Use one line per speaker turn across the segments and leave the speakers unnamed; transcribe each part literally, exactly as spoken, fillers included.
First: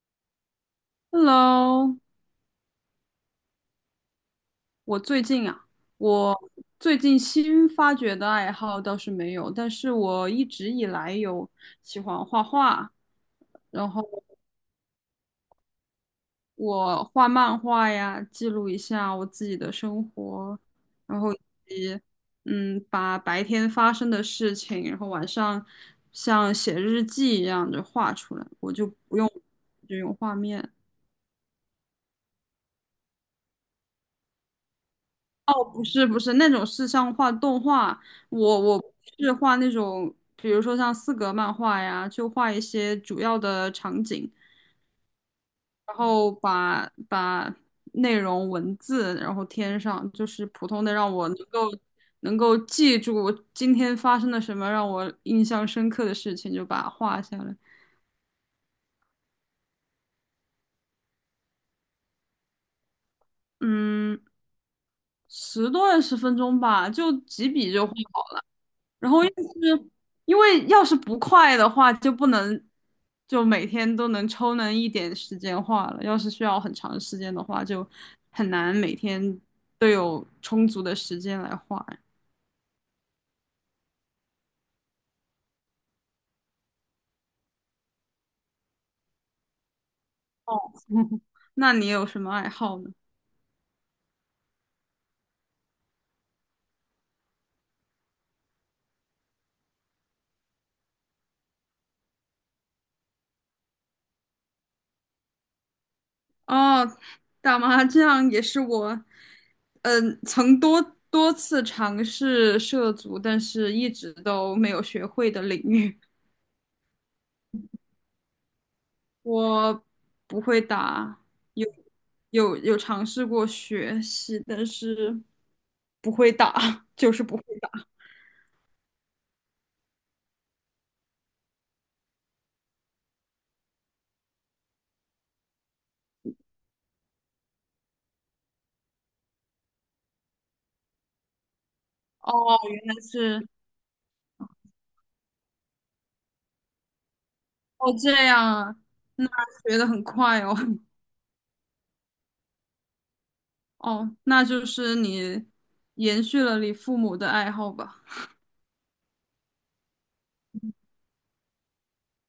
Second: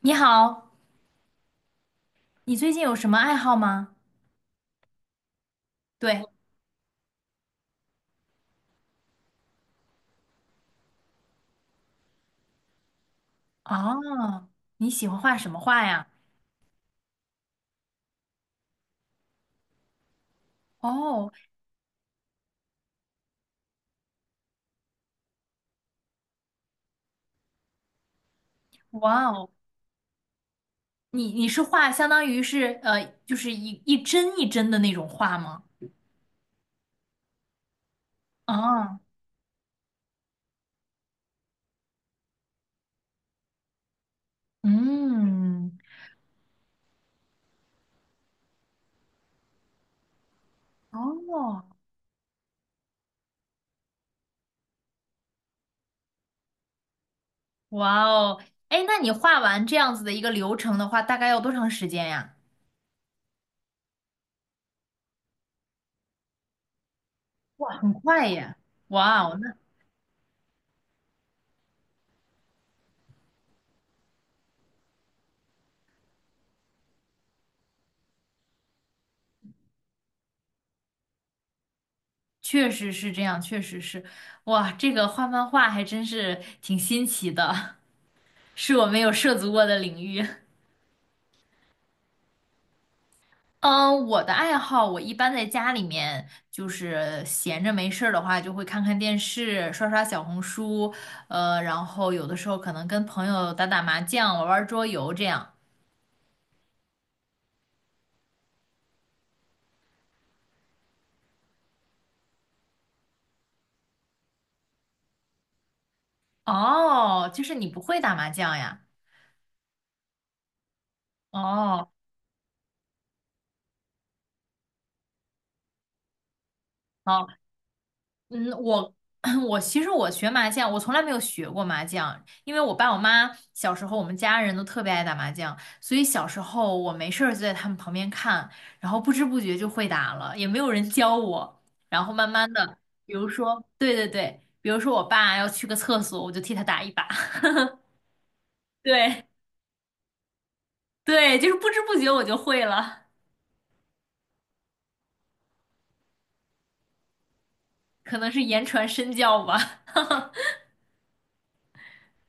你好，
Hello，
你最近有什么爱好吗？
我最近啊，
对。
我最近新发掘的爱好倒是没有，但是我一直以来有喜欢画画，然后
哦，你喜欢画什么画呀？
我画漫画呀，记录一下我自己的生活，然
哦。
后以及嗯，把白天发生的事情，然后晚上像写日记一样的画出来，我就不
哇
用
哦，
就用画面。
你你是画相当于是呃，就是一一帧一帧的那种画吗？
不是不是那种是像画动画，我我
啊。
是画那种，比如说像四格漫画呀，就画一些主要的场景，
嗯。
然后把把内容文字然后添上，就是普通的让我能
哦。
够能够记住今天发生了什么让我印象深刻的事情，就把它画下来。
哇哦，哎，那你画完这样子的一个流程的话，大概要多长时间呀？
嗯，十多二十分钟吧，就几
哇，
笔就
很
画
快耶！
然
哇
后要是
哦，那
因为要是不快的话，就不能就每天都能抽能一点时间画了。要是需要很长时间的话，就很难每天都有充足的时间来画。
确实是这样，确实是。哇，这个画漫画还真是挺新奇的，是我没有涉足过的领域。
哦，那你有什么爱好呢？
嗯，我的爱好，我一般在家里面就是闲着没事儿的话，就会看看电视，刷刷小红书，呃，然后有的时候可能跟朋友打打麻将，玩玩桌游这样。
哦，打麻将也是我，嗯，曾多多次尝试涉足，但是一直都没有学会的领域。
哦，就是你不会打麻将呀？
我不会打，有
哦。
有有尝试过学习，但是不会打，就是
好。
不会打。
嗯，我 我其实我学麻将，我从来没有学过麻将，因为我爸我妈小时候我们家人都特别爱打麻将，所以小时候我没事儿就在他们旁边看，然后不知不觉就会打了，也没有人教我，然后慢慢
哦，
的，
原来
比如
是
说，对对对，比如说我爸要去个厕所，我就替他打一把，
哦这样啊，
对
那学的很快哦。
对，就是不知不觉我就会了，
哦，那就是你延续了你父母的爱好吧，
可能是言传身教吧。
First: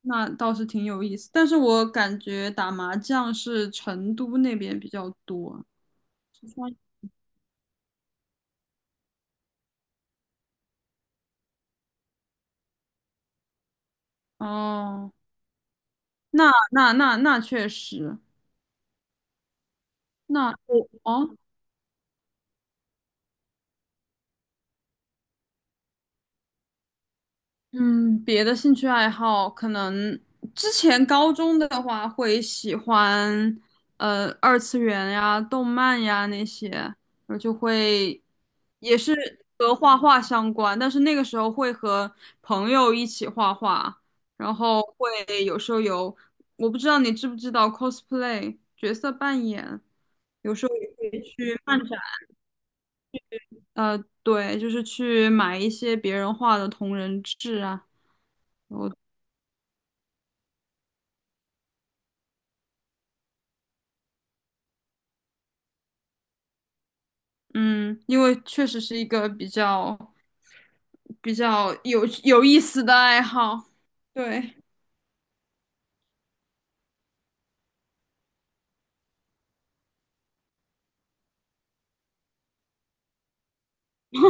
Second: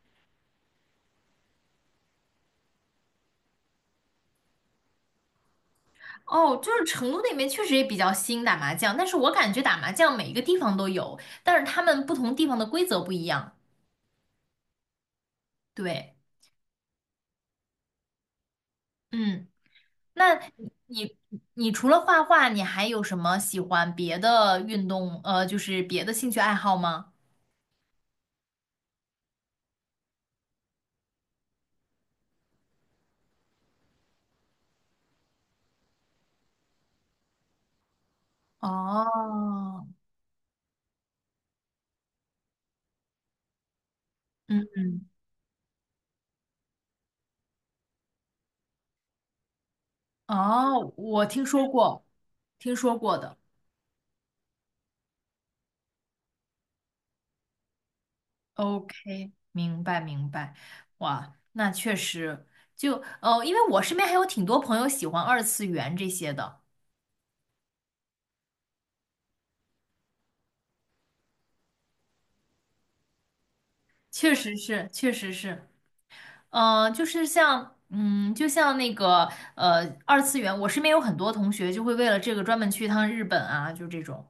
那倒是挺有意思。但是我感觉打麻将是成都那边比较多，四
哦，就
川
是成都那边确实也比较兴打麻将，但是我感觉打麻将每一个地方都有，但是他们不同地方的规则不一样。
哦，
对。
那那那那确实，
嗯，那
那我
你
哦。哦
你除了画画，你还有什么喜欢别的运动？呃，就是别的兴趣爱好吗？
嗯，别的兴趣爱好可能之前高中的话会喜欢，呃，二次元呀、动漫呀那些，我就会也是和
哦。
画画相关，但是那个时候会和朋友一起画画，然后
嗯。
会有时候有，我不知道你知不知道 cosplay 角色扮演，有时候也
哦，
会
我听
去
说
漫展，
过，听说过的。
呃，对，就是去买一些别人画的同人志啊。我。
OK，明白明白。哇，那确实，就呃，因为我身边还有挺多朋友喜欢二次元这些的。
嗯，因为确实是一个比较比较有有意思的爱好。
确
对，
实是，确实是。嗯，就是像，嗯，就像那个，呃，二次元，我身边有很多同学就会为了这个专门去一趟日本啊，就这种。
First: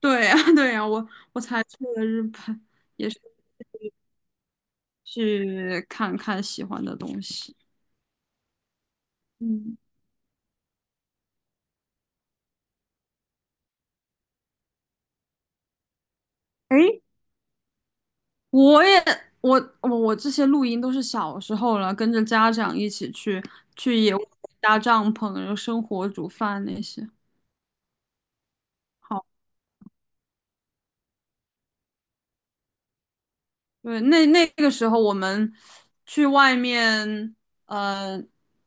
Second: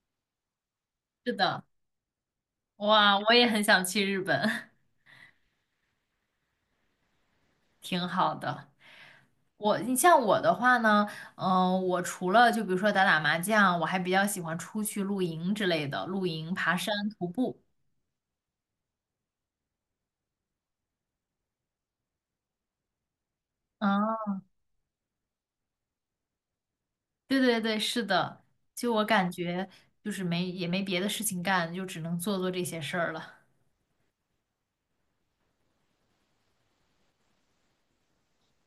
对呀，对呀，我
是
我才
的。
去了日本，也
哇，
是
我也很想去日本。
去看看喜欢的东西。
挺好的。
嗯，
我，你像我的话呢，嗯、我除了就比如说打打麻将，我还比较喜欢出去露营之类的，露营、爬山、
诶，
徒步。
我也我我我这些录音都是小时候了，跟着家长一起去去野外
啊，
搭帐篷，然后生火煮饭那些。
对对对，是的，就我
好。
感觉就是没也没别的事情干，就只能做做这些事儿了。
对，那那个时候我们去外面，呃，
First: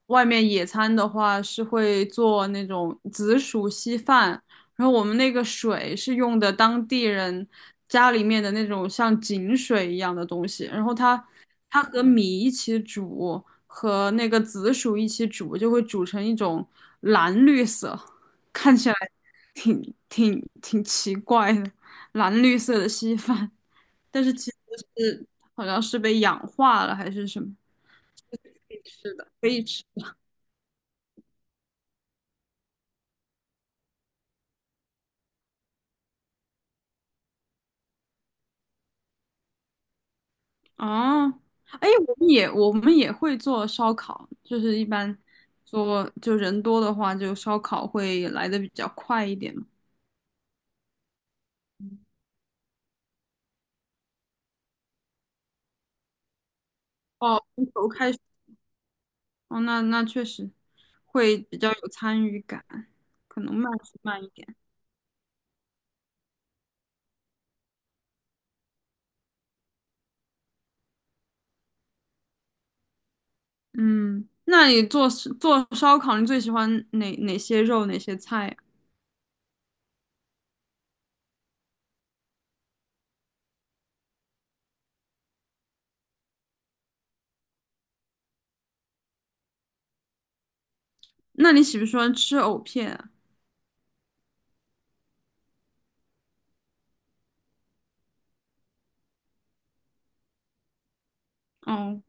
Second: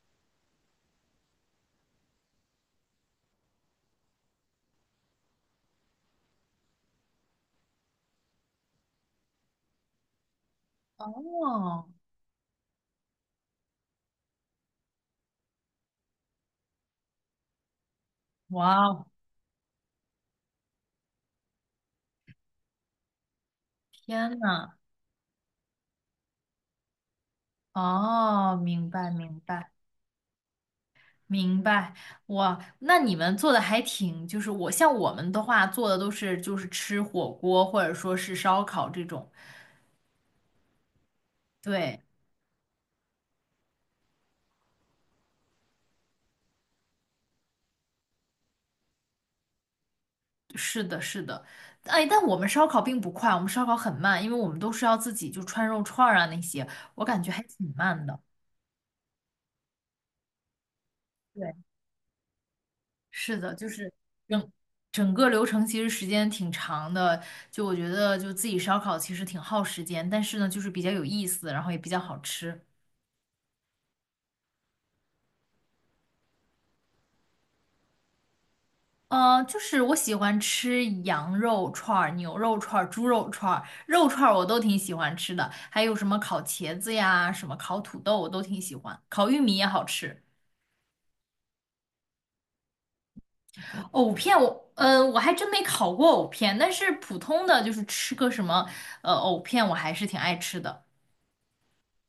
外面野餐的话是会做那种紫薯稀饭，然后我们那个水是用的当地人家里面的那种像井水一样的东西，然后它它
哦。
和米一起煮，和那个紫薯一起煮，就会煮成一种蓝绿色，看
哇
起来
哦，
挺挺挺奇怪的蓝绿色的稀饭。但是
天
其实
呐！
是好像是被氧化了还是什么，
哦，
可以
明白
吃的，
明
可以
白
吃。
明白，哇，那你们做的还挺，就是我像我们的话做的都是就是吃火锅或者说是烧烤这种。
哦，哎，
对，
我们也我们也会做烧烤，就是一般做就人多的话，就烧烤会来的比较快一点嘛。
是的是的，哎，但我们烧烤并不快，我们烧烤很慢，因为我们都是要自己就串肉串儿啊那些，我感觉还
哦，从
挺
头
慢
开
的。
始，哦，那那确实会比
对
较有参与感，
是
可
的，
能
就
慢
是
是慢一
整
点。
整个流程其实时间挺长的，就我觉得就自己烧烤其实挺耗时间，但是呢就是比较有意思，然后也比较好吃。
嗯，那你做做烧烤，你最喜欢哪哪些肉哪些菜啊？
呃，就是我喜欢吃羊肉串儿、牛肉串儿、猪肉串儿、肉串儿我都挺喜欢吃的，还有什么烤茄子呀、什么烤土豆我都挺喜欢，烤玉米也好吃。
那你喜不喜欢吃藕片啊？
藕片我，嗯我还真没烤过藕片，但是普通的就是吃个什么，呃，藕片我还是挺爱吃的。
哦。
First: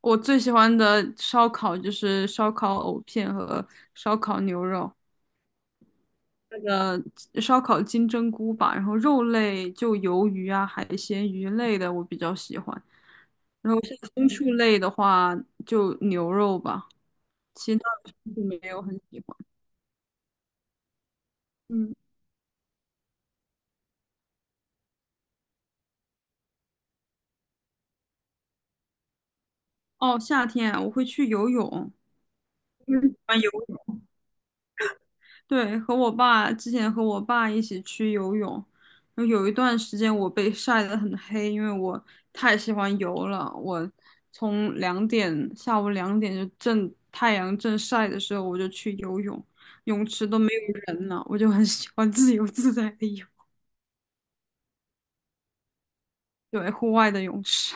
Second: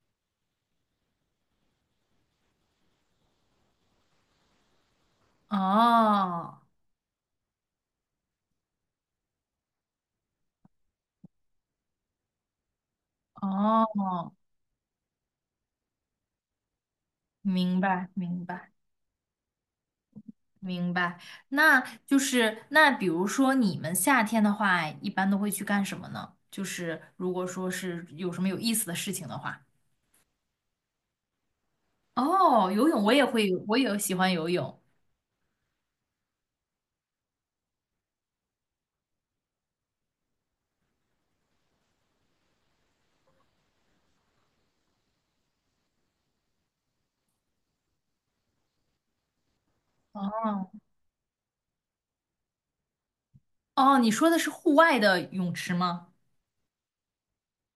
我最喜欢的烧烤就是烧烤藕片和烧烤牛肉，
哦。
那个烧烤金针菇吧，然后肉类就鱿鱼啊、海鲜、鱼类的我比较喜欢，然后像牲
哦，
畜类的话就牛肉吧，其
明
他
白，
的就
明
没
白，
有很喜欢。
明白。那
嗯，
就是那，比如说你们夏天的话，一般都会去干什么呢？就是如果说是有什么有意思的事情的话，
哦，夏天啊我会去游泳，
哦，游
嗯，
泳我
喜
也
欢
会，
游
我也喜欢游泳。
对，和我爸之前和我爸一起去游泳，然后有一段时间我被晒得很黑，因为我太喜欢游了。我从两点下午两点就正太阳正晒的时候，我就去游泳，泳池都没
哦
有人了，我就很喜欢自由自在的游，
哦，你说的是户外的泳池吗？
对，户外的泳池。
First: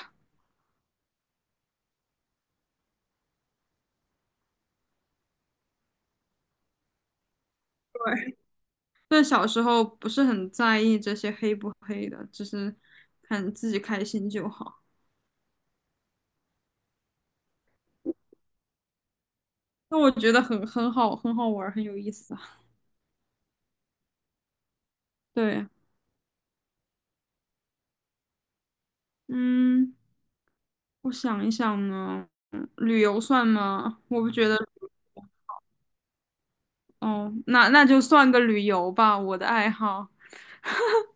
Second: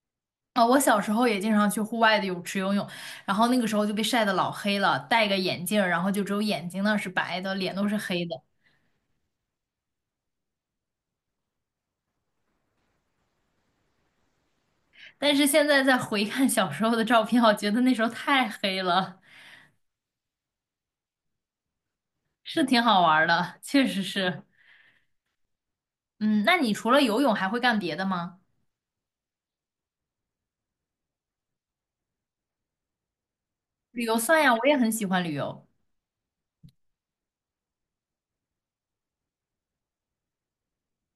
哦，我小时候也经常去户外的泳池游泳，然后那个时候就被晒得老黑了，戴个眼镜儿，然后就只有眼睛那是白的，脸都是黑的。
对，但小时候不是很在意这些黑不黑的，只是看自己开心就好。
但是现在再回看小时候的照片，我觉得那时候太黑了。
那我觉得很很好，很好玩儿，很有意思
是
啊。
挺好玩儿的，确实是。
对。
嗯，那你除了游泳还会干别的吗？
嗯，我想一想呢，嗯旅游算吗？
旅游
我不
算
觉
呀，
得，
我也很喜欢旅游。
哦，那那就算个旅游吧，我的爱好。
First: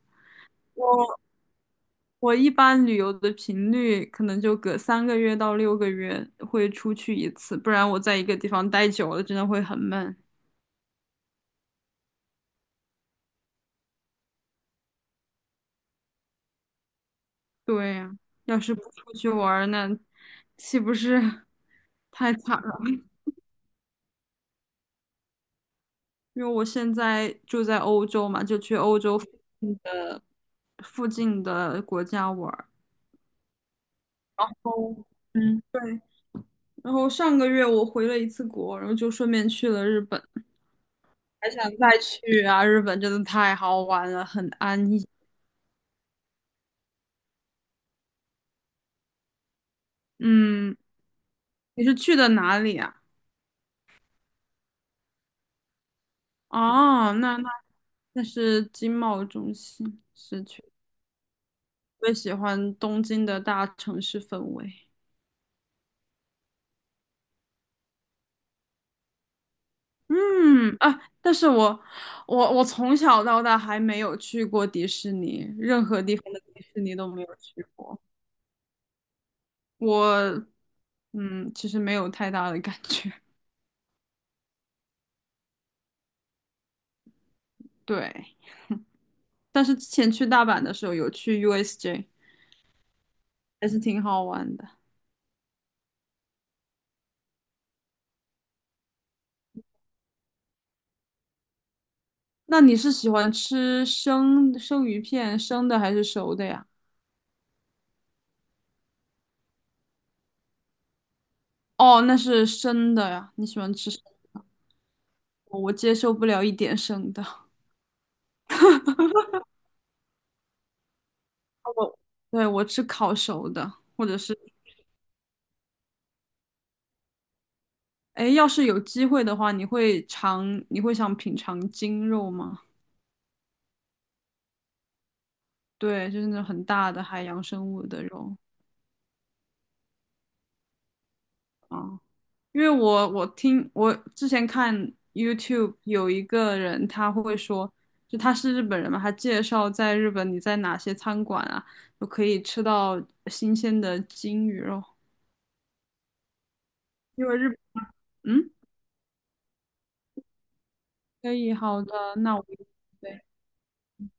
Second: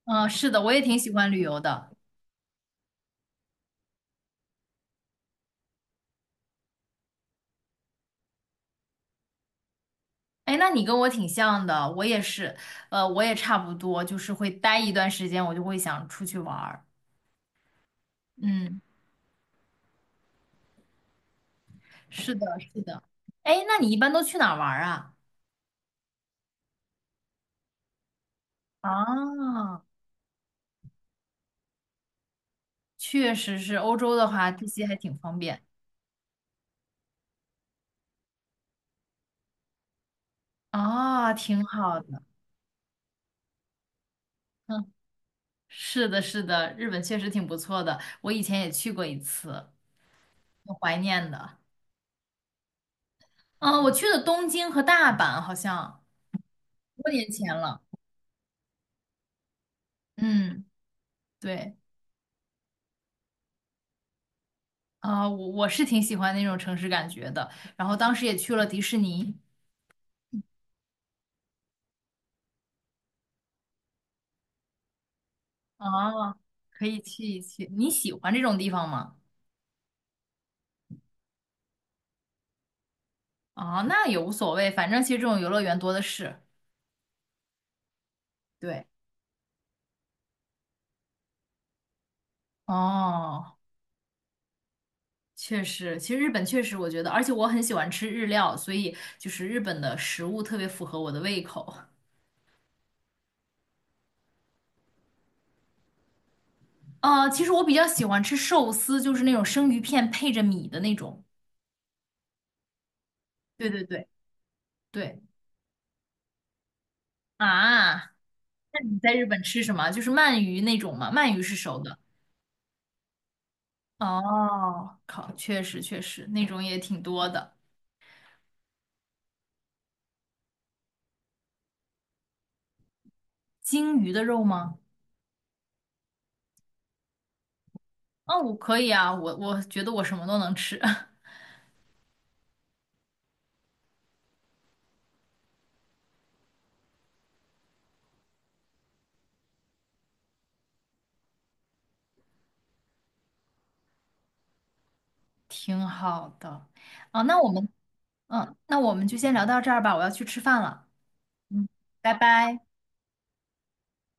嗯，是的，我也挺喜
我
欢旅游的。
我一般旅游的频率可能就隔三个月到六个月会出去一次，不然我在一个地方待久了真的会很闷。
哎，那你跟我挺像的，我也是，呃，我也差不多，就是会待一段时间，我就会想出去玩儿。
对呀，要是
嗯，
不出去玩儿，那岂不是 太
是的，
惨了？
是的。哎，那你一般都去哪儿玩儿啊？
因为我现在住在欧洲嘛，就去欧洲附近
啊，
的附近的国家玩。
确实是，欧洲的
哦，
话，这些还挺方
嗯，
便。
对，然后上个月我回了一次国，然后就顺便去了日本，
啊，
还
挺
想再
好的。
去啊！日本真的太好玩了，很
嗯
安逸。
是的，是的，日本确实挺不错的，我以前也去过一次，挺
嗯，
怀念的。
你是去的哪里啊？
嗯，我去的东京和大阪，好像多
哦，
年
那那
前了。
那是经贸中心，是去。
嗯，对。
最喜欢东京的大城市氛围。
啊，我我是挺喜欢那种城市感觉的，然后当时也去了迪士尼。
嗯啊，但是我我我从小到大还没有去过迪士尼，任何地方
啊，
的迪士
可
尼
以
都没
去
有
一
去
去，你
过。
喜欢这种地方吗？
我嗯，其实没有太大的感觉。
啊，那也无所谓，反正其实这种游乐园多的是。
对，
对。
但是之前去大阪的时候有去 U S J，
哦，
还是挺好玩的。
确实，其实日本确实，我觉得，而且我很喜欢吃日料，所以就是日本的食物特别符合我的胃口。
那你是喜欢吃生生鱼片，生的还是熟的呀？
呃，其实我比较喜欢吃寿司，就是那种生鱼片配着米的那种。
哦，那是生的呀，你喜
对
欢
对
吃生
对对
的，我接受不了一点生的。
啊，那你在日本吃什么？就是鳗鱼那种吗？鳗鱼是熟的。
对，我吃烤熟的，或者是，
哦，靠，确实确实，那种也挺多的。
哎，要是有机会的话，你会尝，你会想品尝鲸肉吗？
鲸鱼的肉吗？
对，就是那种很大的海洋生物的肉
啊，我可以啊，我我觉得我什么都能吃，
啊。因为我我听我之前看 YouTube 有一个人他会说，就他是日本人嘛，他介绍在日本你在哪些餐馆啊，就可以吃到新鲜的金鱼肉，
挺好的。啊，
因为
那
日
我们
嗯
嗯，那我们就先聊到这儿吧，我要去吃饭了。
可以
嗯，
好
拜
的，那我
拜。
对。